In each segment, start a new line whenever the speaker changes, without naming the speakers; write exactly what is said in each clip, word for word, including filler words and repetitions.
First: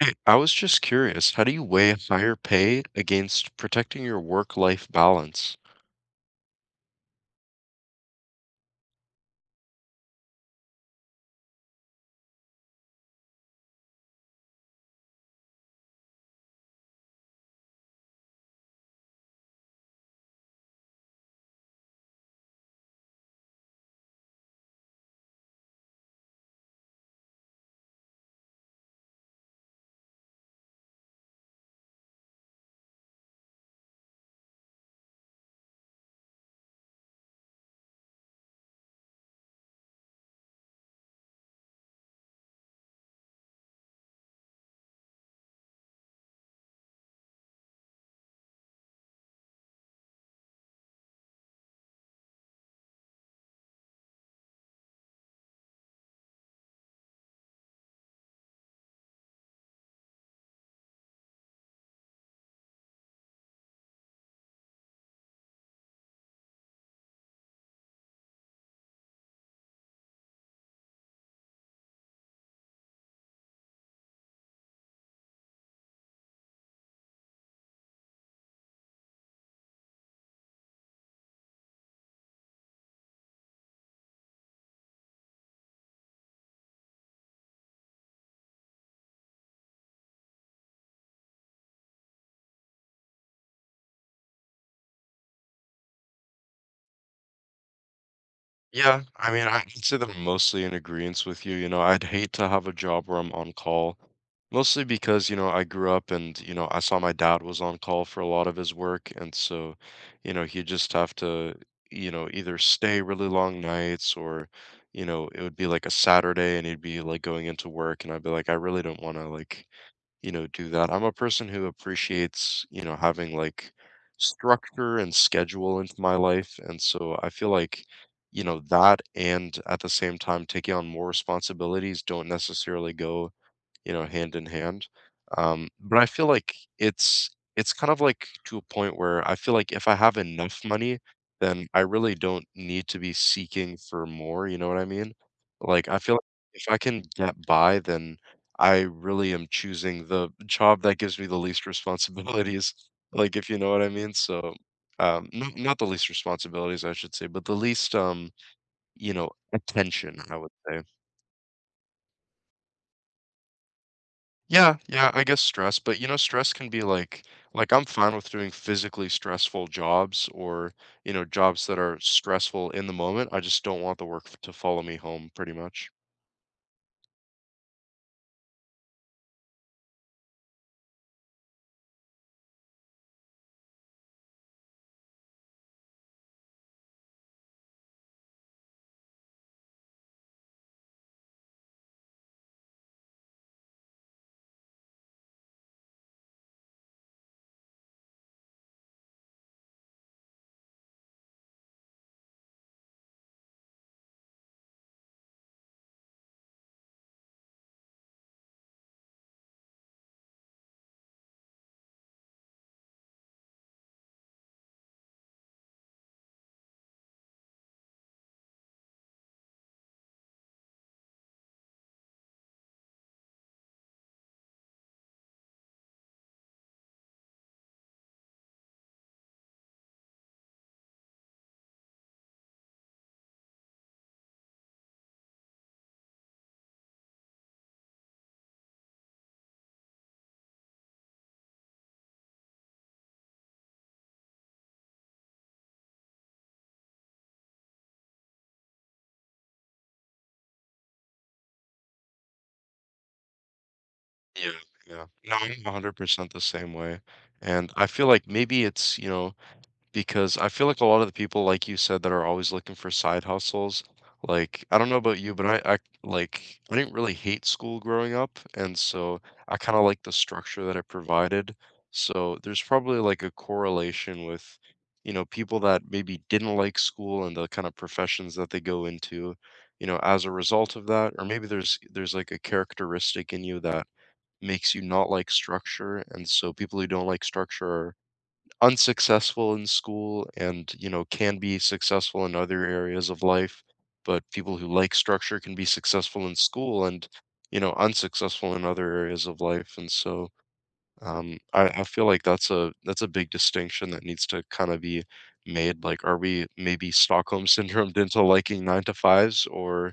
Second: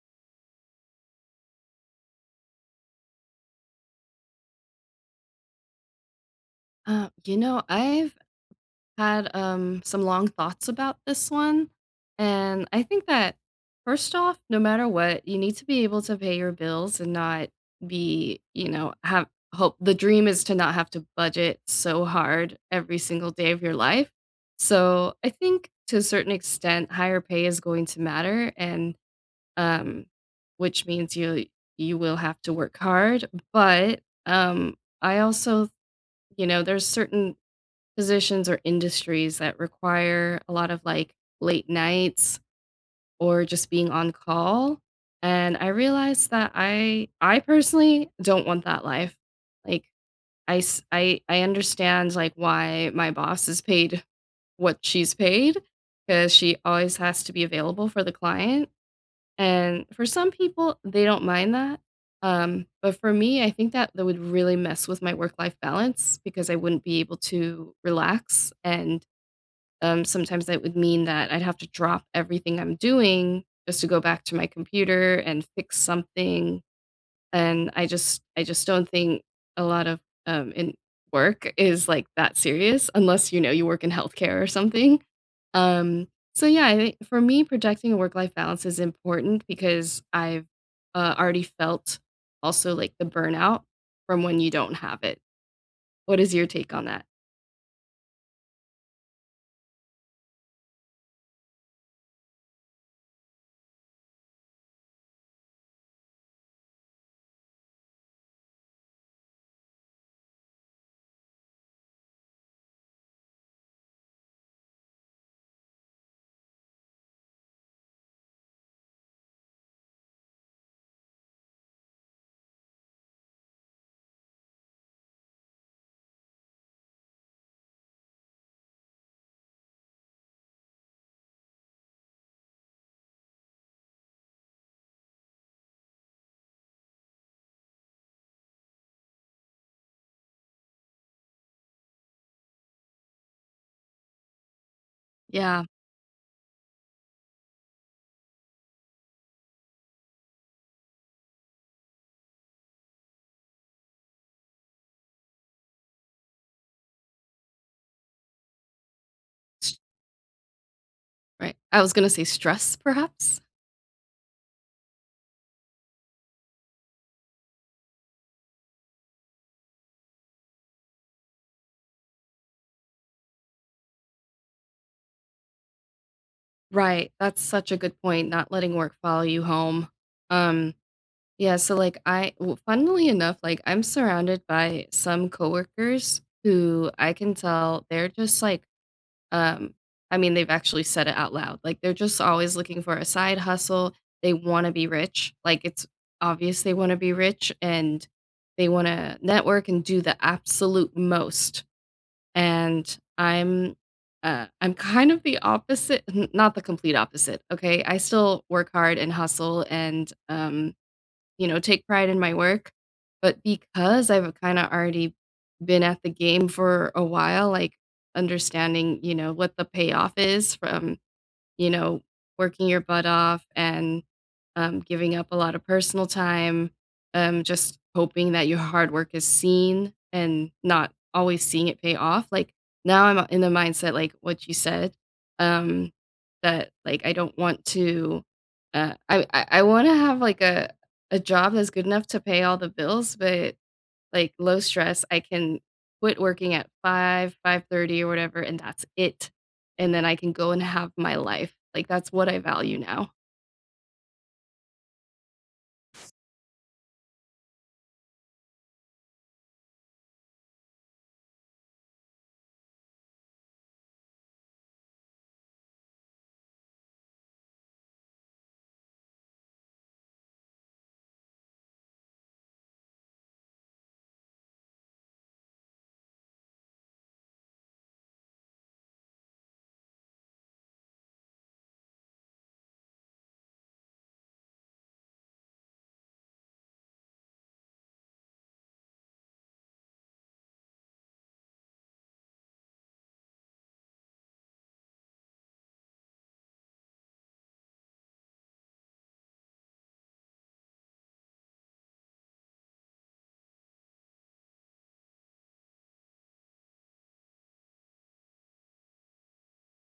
Hey, I was just curious, how do you weigh higher pay against protecting your work-life balance?
Uh, you know, I've had um, some long thoughts about this one. And I think that, first off, no matter what, you need to be able to pay your bills and not be, you know, have hope. The dream is to not have to budget so hard every single day of your life. So I think to a certain extent, higher pay is going to matter. And, um, which means you you will have to work hard but um I also, you know, there's certain positions or industries that require a lot of like late nights or just being on call. And I realized that I I personally don't want that life. Like I s- I I understand like why my boss is paid what she's paid because she always has to be available for the client. And for some people, they don't mind that. Um, but for me, I think that that would really mess with my work life balance because I wouldn't be able to relax and, um, sometimes that would mean that I'd have to drop everything I'm doing just to go back to my computer and fix something. And I just I just don't think a lot of um, in work is like that serious unless you know you work in healthcare or something. Um, so yeah, I think for me, protecting a work life balance is important because I've uh, already felt also like the burnout from when you don't have it. What is your take on that?
Yeah, I mean, I'd say that I'm mostly in agreement with you. You know, I'd hate to have a job where I'm on call, mostly because, you know, I grew up and, you know, I saw my dad was on call for a lot of his work. And so, you know, he'd just have to, you know, either stay really long nights, or, you know, it would be like a Saturday and he'd be like going into work and I'd be like, I really don't want to, like, you know, do that. I'm a person who appreciates, you know, having like structure and schedule into my life. And so I feel like, you know, that and at the same time taking on more responsibilities don't necessarily go, you know, hand in hand. Um, but I feel like it's it's kind of like to a point where I feel like if I have enough money, then I really don't need to be seeking for more, you know what I mean?
Yeah,
Like I feel like if I can get by, then I really am choosing the job that gives me the least responsibilities, like if you know what I mean. So um not, not the least responsibilities I should say, but the least um, you know, attention, I would say.
right. I was gonna say stress, perhaps.
Yeah, yeah, I guess stress, but you know, stress can be like like I'm fine with doing physically stressful jobs, or, you know, jobs that are stressful in the moment. I just don't want the work f- to follow me home pretty much.
Right, that's such a good point, not letting work follow you home. Um, yeah, so, like, I w- funnily enough, like, I'm surrounded by some coworkers who I can tell they're just, like, um I mean, they've actually said it out loud, like, they're just always looking for a side hustle, they wanna be rich, like, it's obvious they wanna be rich, and they wanna network and do the absolute most and I'm uh, I'm kind of the opposite, n- not the complete opposite. Okay, I still work hard and hustle, and um, you know, take pride in my work. But because I've kind of already been at the game for a while, like understanding, you know, what the payoff is from, you know, working your butt off and, um, giving up a lot of personal time, um, just hoping that your hard work is seen and not always seeing it pay off. Like now I'm in the mindset, like what you said, um, that like I don't want to, uh, I, I, I want to have like a, a job that's good enough to pay all the bills, but like low stress, I can quit working at five, five thirty or whatever, and that's it. And then I can go and have my life. Like that's what I value now.
Yeah, yeah. No, I'm one hundred percent the same way. And I feel like maybe it's, you know, because I feel like a lot of the people, like you said, that are always looking for side hustles, like, I don't know about you, but I, I, like, I didn't really hate school growing up, and so I kind of like the structure that it provided. So there's probably like a correlation with, you know, people that maybe didn't like school and the kind of professions that they go into, you know, as a result of that. Or maybe there's there's like a characteristic in you that makes you not like structure, and so people who don't like structure are unsuccessful in school and, you know, can be successful in other areas of life. But people who like structure can be successful in school and, you know, unsuccessful in other areas of life. And so, um, I, I feel like that's a that's a big distinction that needs to kind of be made. Like, are we maybe Stockholm syndromed into liking nine to fives, or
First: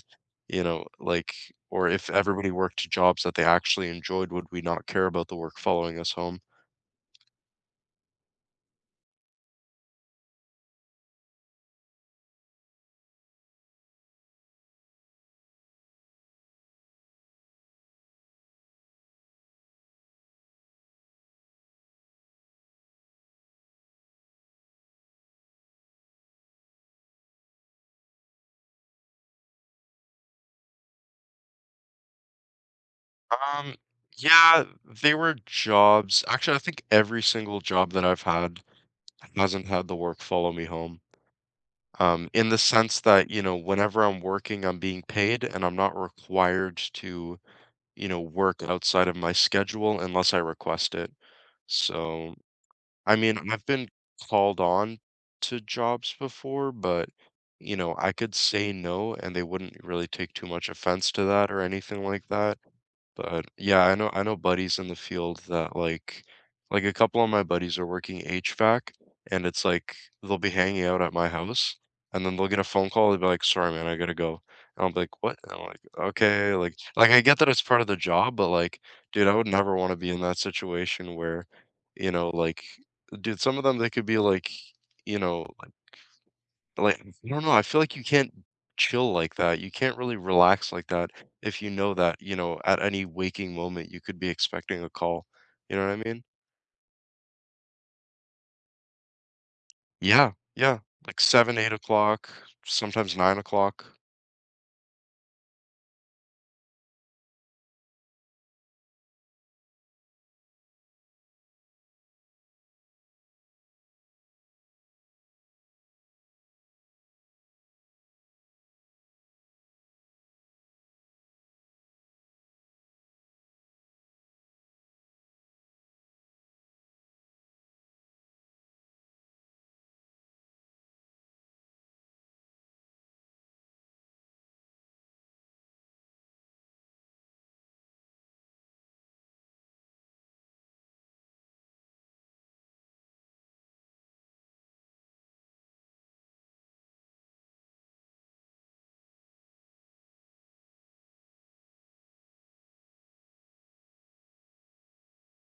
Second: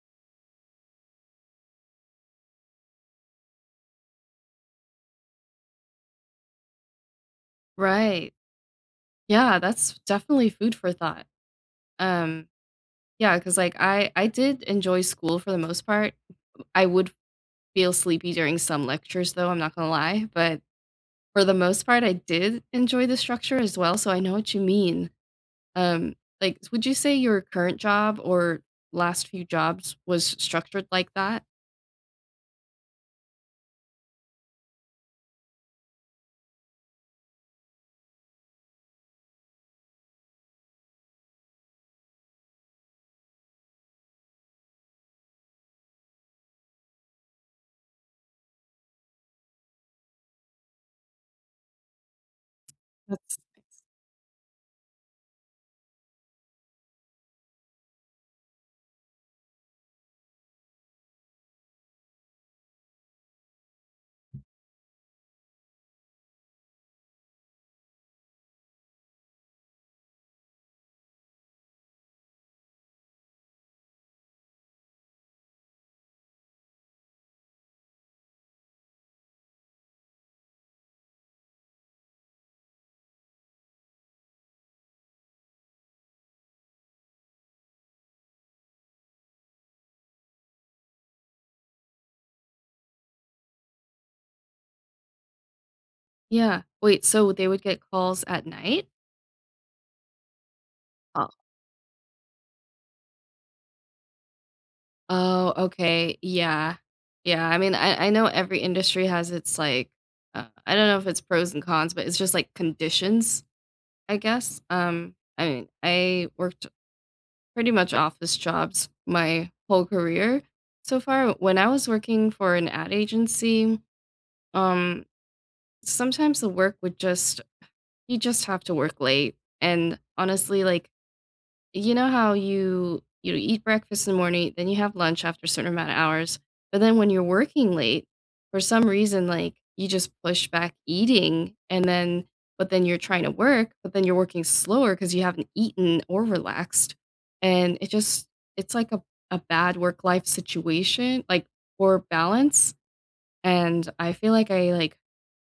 you know, like, or if everybody worked jobs that they actually enjoyed, would we not care about the work following us home?
Right. Yeah, that's definitely food for thought. Um, yeah, because like, I I did enjoy school for the most part. I would feel sleepy during some lectures, though, I'm not gonna lie, but for the most part, I did enjoy the structure as well, so I know what you mean. Um, like, would you say your current job or last few jobs was structured like that?
Um, yeah, they were jobs. Actually, I think every single job that I've had hasn't had the work follow me home. Um, in the sense that, you know, whenever I'm working, I'm being paid and I'm not required to, you know, work outside of my schedule unless I request it. So, I mean,
That's
I've been called on to jobs before, but, you know, I could say no and they wouldn't really take too much offense to that or anything like that. But, yeah, I know I know buddies in the field that, like like, a couple of my buddies are working H V A C, and it's like, they'll be hanging out at my house, and then they'll get a phone call, they'll be like, "Sorry, man, I gotta go." And I'll be like, "What?" And I'm like, "Okay," like like, I get that it's part of the job, but, like, dude, I would never wanna be in that situation where, you know, like dude, some of them, they could be, like, you know like, I don't know, I feel like you can't chill like that, you can't really relax like that if you know that, you know, at any waking moment, you could be expecting a call, you know what I mean?
yeah. Wait, so they would get calls at night?
Yeah, yeah, like seven, eight o'clock, sometimes nine o'clock.
Oh, okay. Yeah. Yeah, I mean, I I know every industry has its, like, uh, I don't know if it's pros and cons, but it's just, like, conditions, I guess. Um, I mean, I worked pretty much office jobs my whole career so far. When I was working for an ad agency, um, sometimes the work would just, you just have to work late, and honestly, like, you know how you you eat breakfast in the morning, then you have lunch after a certain amount of hours, but then when you're working late, for some reason, like, you just push back eating and then, but then you're trying to work, but then you're working slower 'cause you are working slower because you have not eaten or relaxed, and it just it's like a a bad work-life situation, like, poor balance, and I feel like I, like,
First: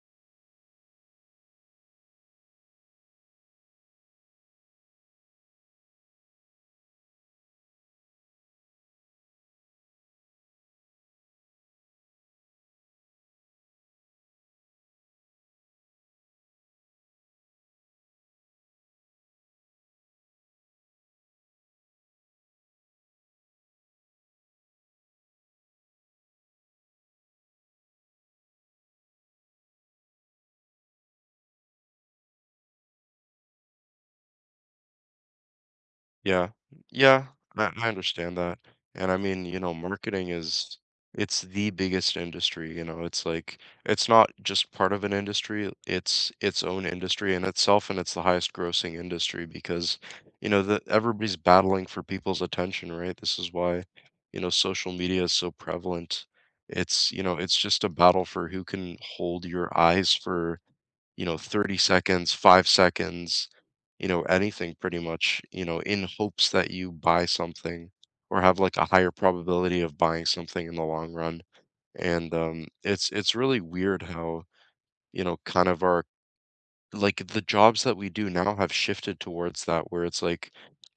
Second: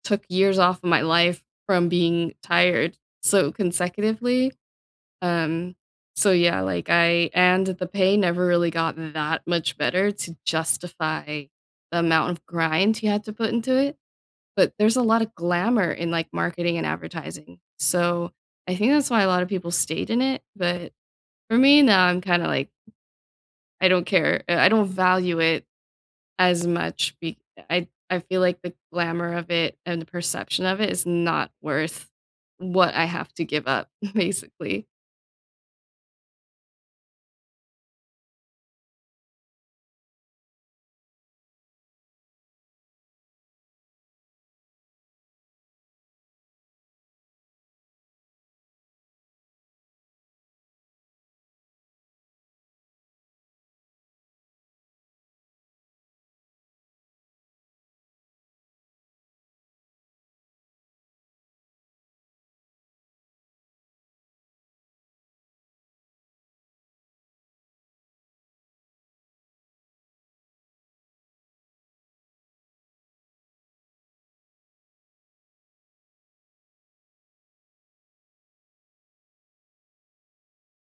took years off of my life from being tired so consecutively, um, so yeah, like I, and the pay never really got that much better to justify the amount of grind you had to put into it, but there's a lot of glamour in, like, marketing and advertising. So, I think that's why a lot of people stayed in it, but for me now, I'm kinda like, I don't care, uh, I don't value it as much be I I feel like the glamour of it and the perception of it is not worth what I have to give up, basically.
Yeah. Yeah, I I understand that, and I mean, you know, marketing is it's the biggest industry, you know, it's like it's not just part of an industry, it's its own industry in itself, and it's the highest grossing industry because, you know, the everybody's battling for people's attention, right? This is why, you know, social media is so prevalent. It's, you know, it's just a battle for who can hold your eyes for, you know, thirty seconds, five seconds, you know, anything pretty much, you know, in hopes that you buy something or have like a higher probability of buying something in the long run. And um it's it's really weird how, you know, kind of our like the jobs that we do now have shifted towards that where it's like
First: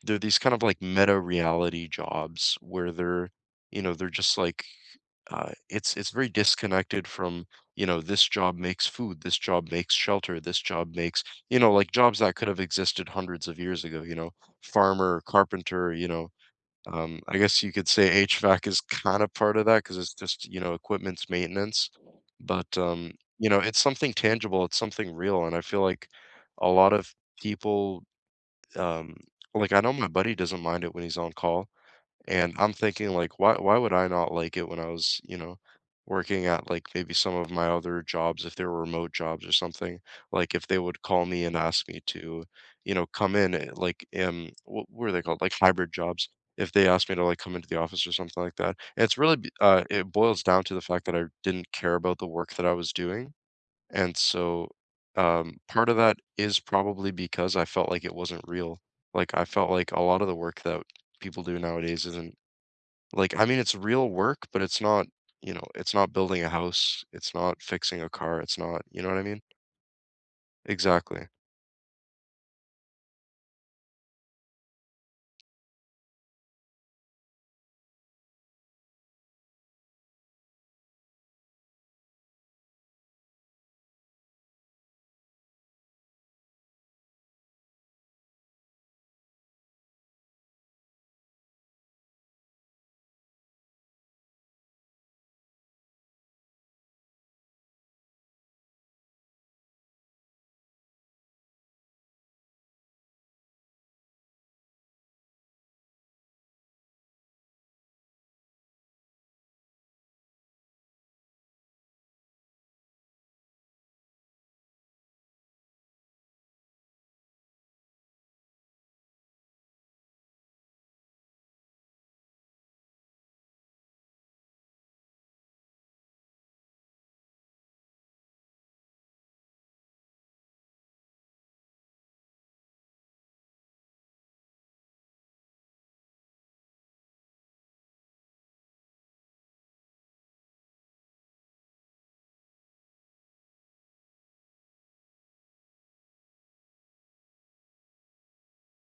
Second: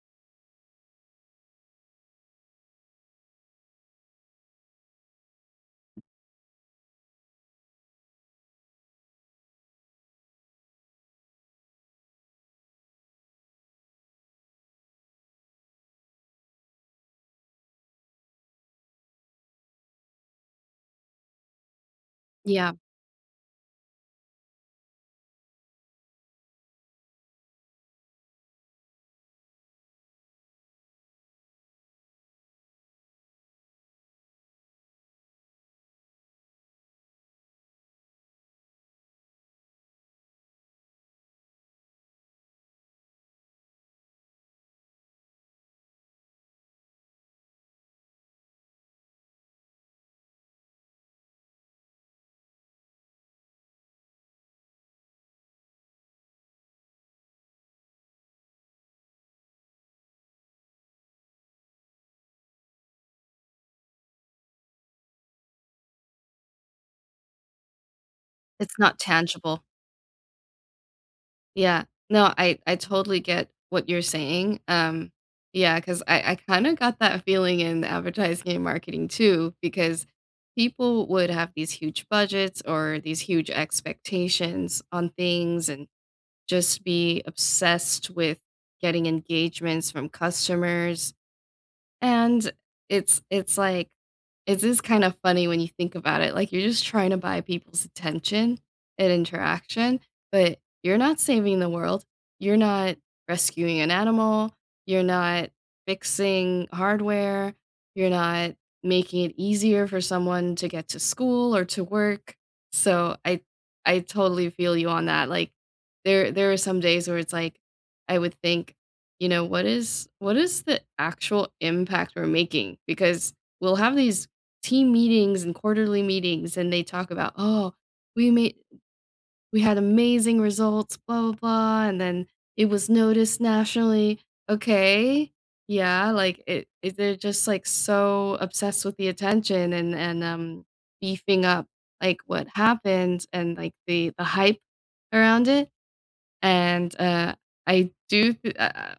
they're these kind of like meta reality jobs where they're, you know, they're just like uh, it's it's very disconnected from, you know, this job makes food, this job makes shelter, this job makes, you know, like jobs that could have existed hundreds of years ago, you know, farmer, carpenter, you know. um, I guess you could say H V A C is kind of part of that because it's just, you know, equipment's maintenance, but
Yeah,
um, you know, it's something tangible, it's something real, and I feel like a lot of people, um, like, I know my buddy doesn't mind it when he's on call, and I'm thinking like, why why would I not like it when I was, you know, working at like maybe some of my other jobs, if they were remote jobs or something, like if they would call me and ask me to, you know, come in eh, like um what were they called? Like hybrid jobs. If they asked me to like come into the office or something like that. And it's really be- uh it boils down to the fact that I didn't care about the work that I was doing. And so um part of that is probably because I felt like it wasn't real. Like I felt like a lot of the work that people do nowadays isn't, like, I mean, it's real work, but it's not, you know, it's not building a house, it's not fixing a car, it's
it's
not,
not
you know what I mean?
tangible.
Exactly.
Yeah. No, I I totally get what you're saying. Um, yeah, because I I kinda got that feeling in advertising and marketing too, because people would have these huge budgets or these huge expectations on things and just be obsessed with getting engagements from customers and it's it's like it is kind of funny when you think about it, like, you're just trying to buy people's attention and interaction, but you're not saving the world. You're not rescuing an animal. You're not fixing hardware. You're not making it easier for someone to get to school or to work. So I I totally feel you on that, like, there there are some days where it's like, I would think, you know, what is what is the actual impact we're making? Because we'll have these team meetings and quarterly meetings and they talk about, "Oh, we made we had amazing results, blah blah blah," and then it was noticed nationally. Okay. Yeah, like it, it they're just like so obsessed with the attention and and um beefing up like what happened and like the the hype around it and, uh, I do th uh uh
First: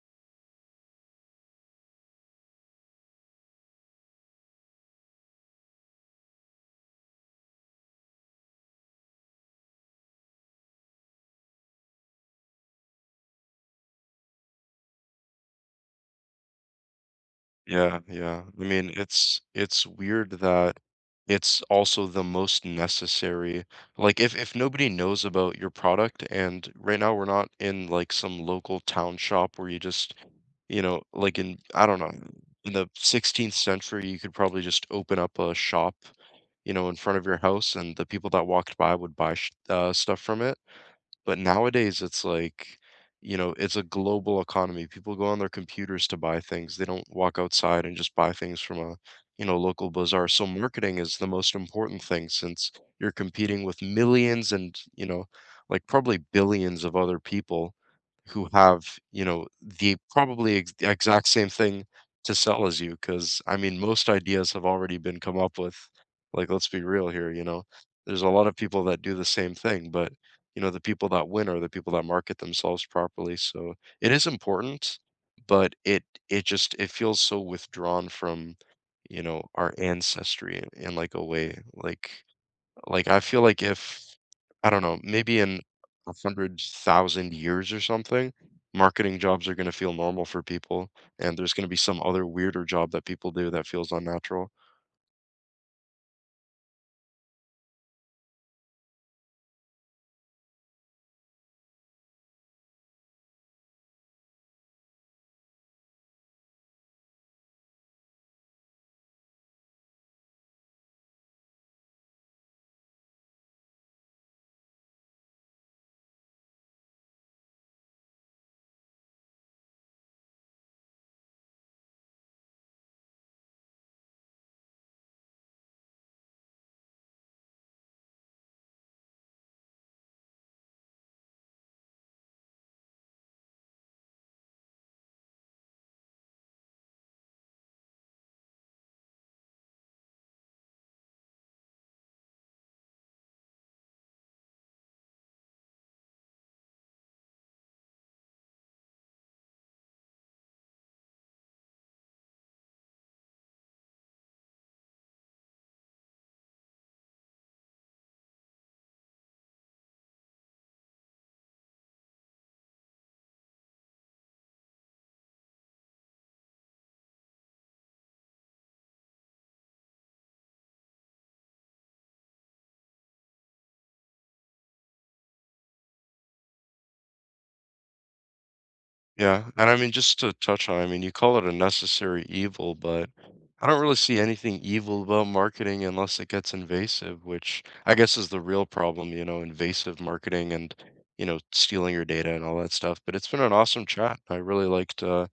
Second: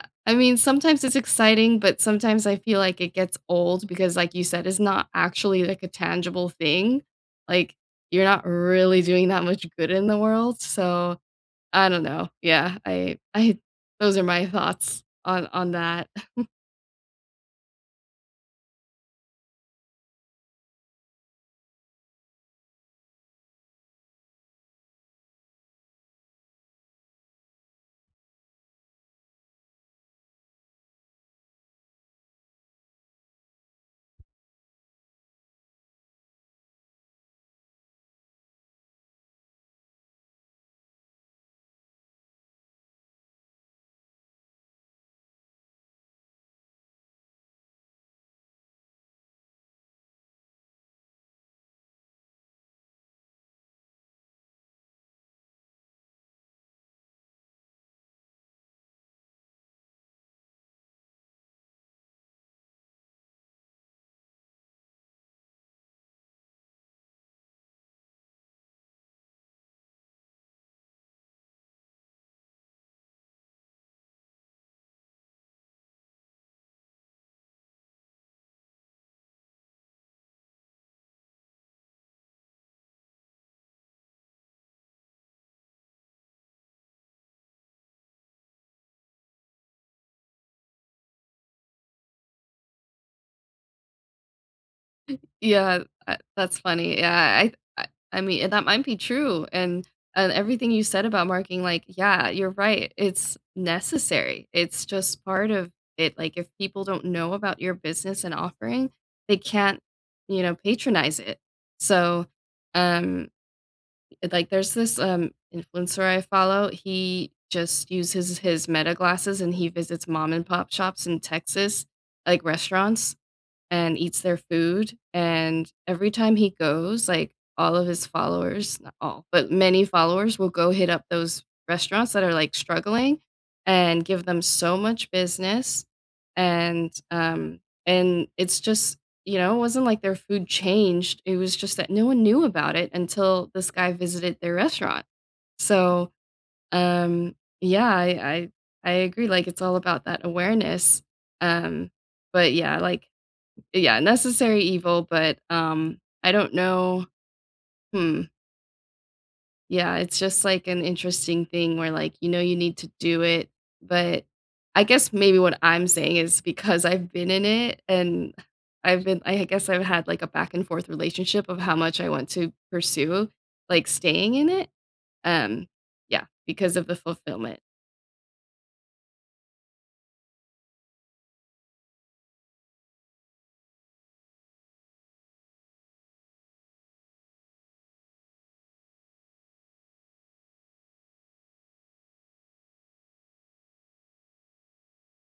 uh, I mean, sometimes it's exciting, but sometimes I feel like it gets old because, like you said, it's not actually, like, a tangible thing. Like, you're not really doing that much good in the world, so I don't know. Yeah, I I those are my thoughts on on that.
Yeah, yeah. I mean, it's it's weird that it's also the most necessary. Like if if nobody knows about your product, and right now we're not in like some local town shop where you just, you know, like in I don't know, in the sixteenth century you could probably just open up a shop, you know, in front of your house and the people that walked by would buy sh uh, stuff from it. But nowadays, it's like, you know, it's a global economy. People go on their computers to buy things. They don't walk outside and just buy things from a, you know, local bazaar. So marketing is the most important thing since you're competing with millions and, you know, like probably billions of other people who have, you know, the probably ex- the exact same thing to sell as you. Cause I mean, most ideas have already been come up with. Like, let's be real here, you know, there's a lot of people that do the same thing, but you know, the people that win are the people that market themselves properly. So it is important, but it it just it feels so withdrawn from, you know, our ancestry in, in like a way. Like like I feel like if I don't know, maybe in a hundred thousand years or something, marketing jobs are gonna feel normal for people, and there's gonna be some other weirder job that people do that feels unnatural.
Yeah, uh, that's funny. Yeah, I I I mean, and that might be true, and and everything you said about marking, like, yeah, you're right. It's necessary. It's just part of it. Like, if people don't know about your business and offering, they can't, you know, patronize it. So, um, it- like, there's this um influencer I follow. He just uses his Meta glasses and he visits mom and pop shops in Texas, like restaurants and eats their food, and every time he goes, like, all of his followers, not all, but many followers will go hit up those restaurants that are, like, struggling and give them so much business, and, um and it's just, you know, it wasn't like their food changed, it was just that no one knew about it until this guy visited their restaurant. So, um, yeah, I I I agree, like, it's all about that awareness, um, but yeah, like yeah, Necessary Evil, but, um, I don't know, hmm, yeah, it's just, like, an interesting thing where, like, you know you need to do it, but I guess maybe what I'm saying is because I've been in it and I've been I guess I've had, like, a back and forth relationship of how much I want to pursue, like, staying in it, um, yeah, because of the fulfillment.
Yeah, and I mean, just to touch on, I mean, you call it a necessary evil, but I don't really see anything evil about marketing unless it gets invasive, which I guess is the real problem, you know, invasive marketing and, you know, stealing your data and all that stuff. But it's been an awesome chat. I really liked, uh,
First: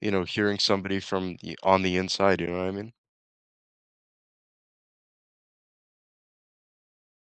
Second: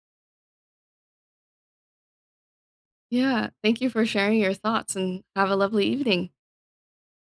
you know, hearing somebody from the, on the inside, you know what I mean?
Yeah, thank you for sharing your thoughts, and have a lovely evening.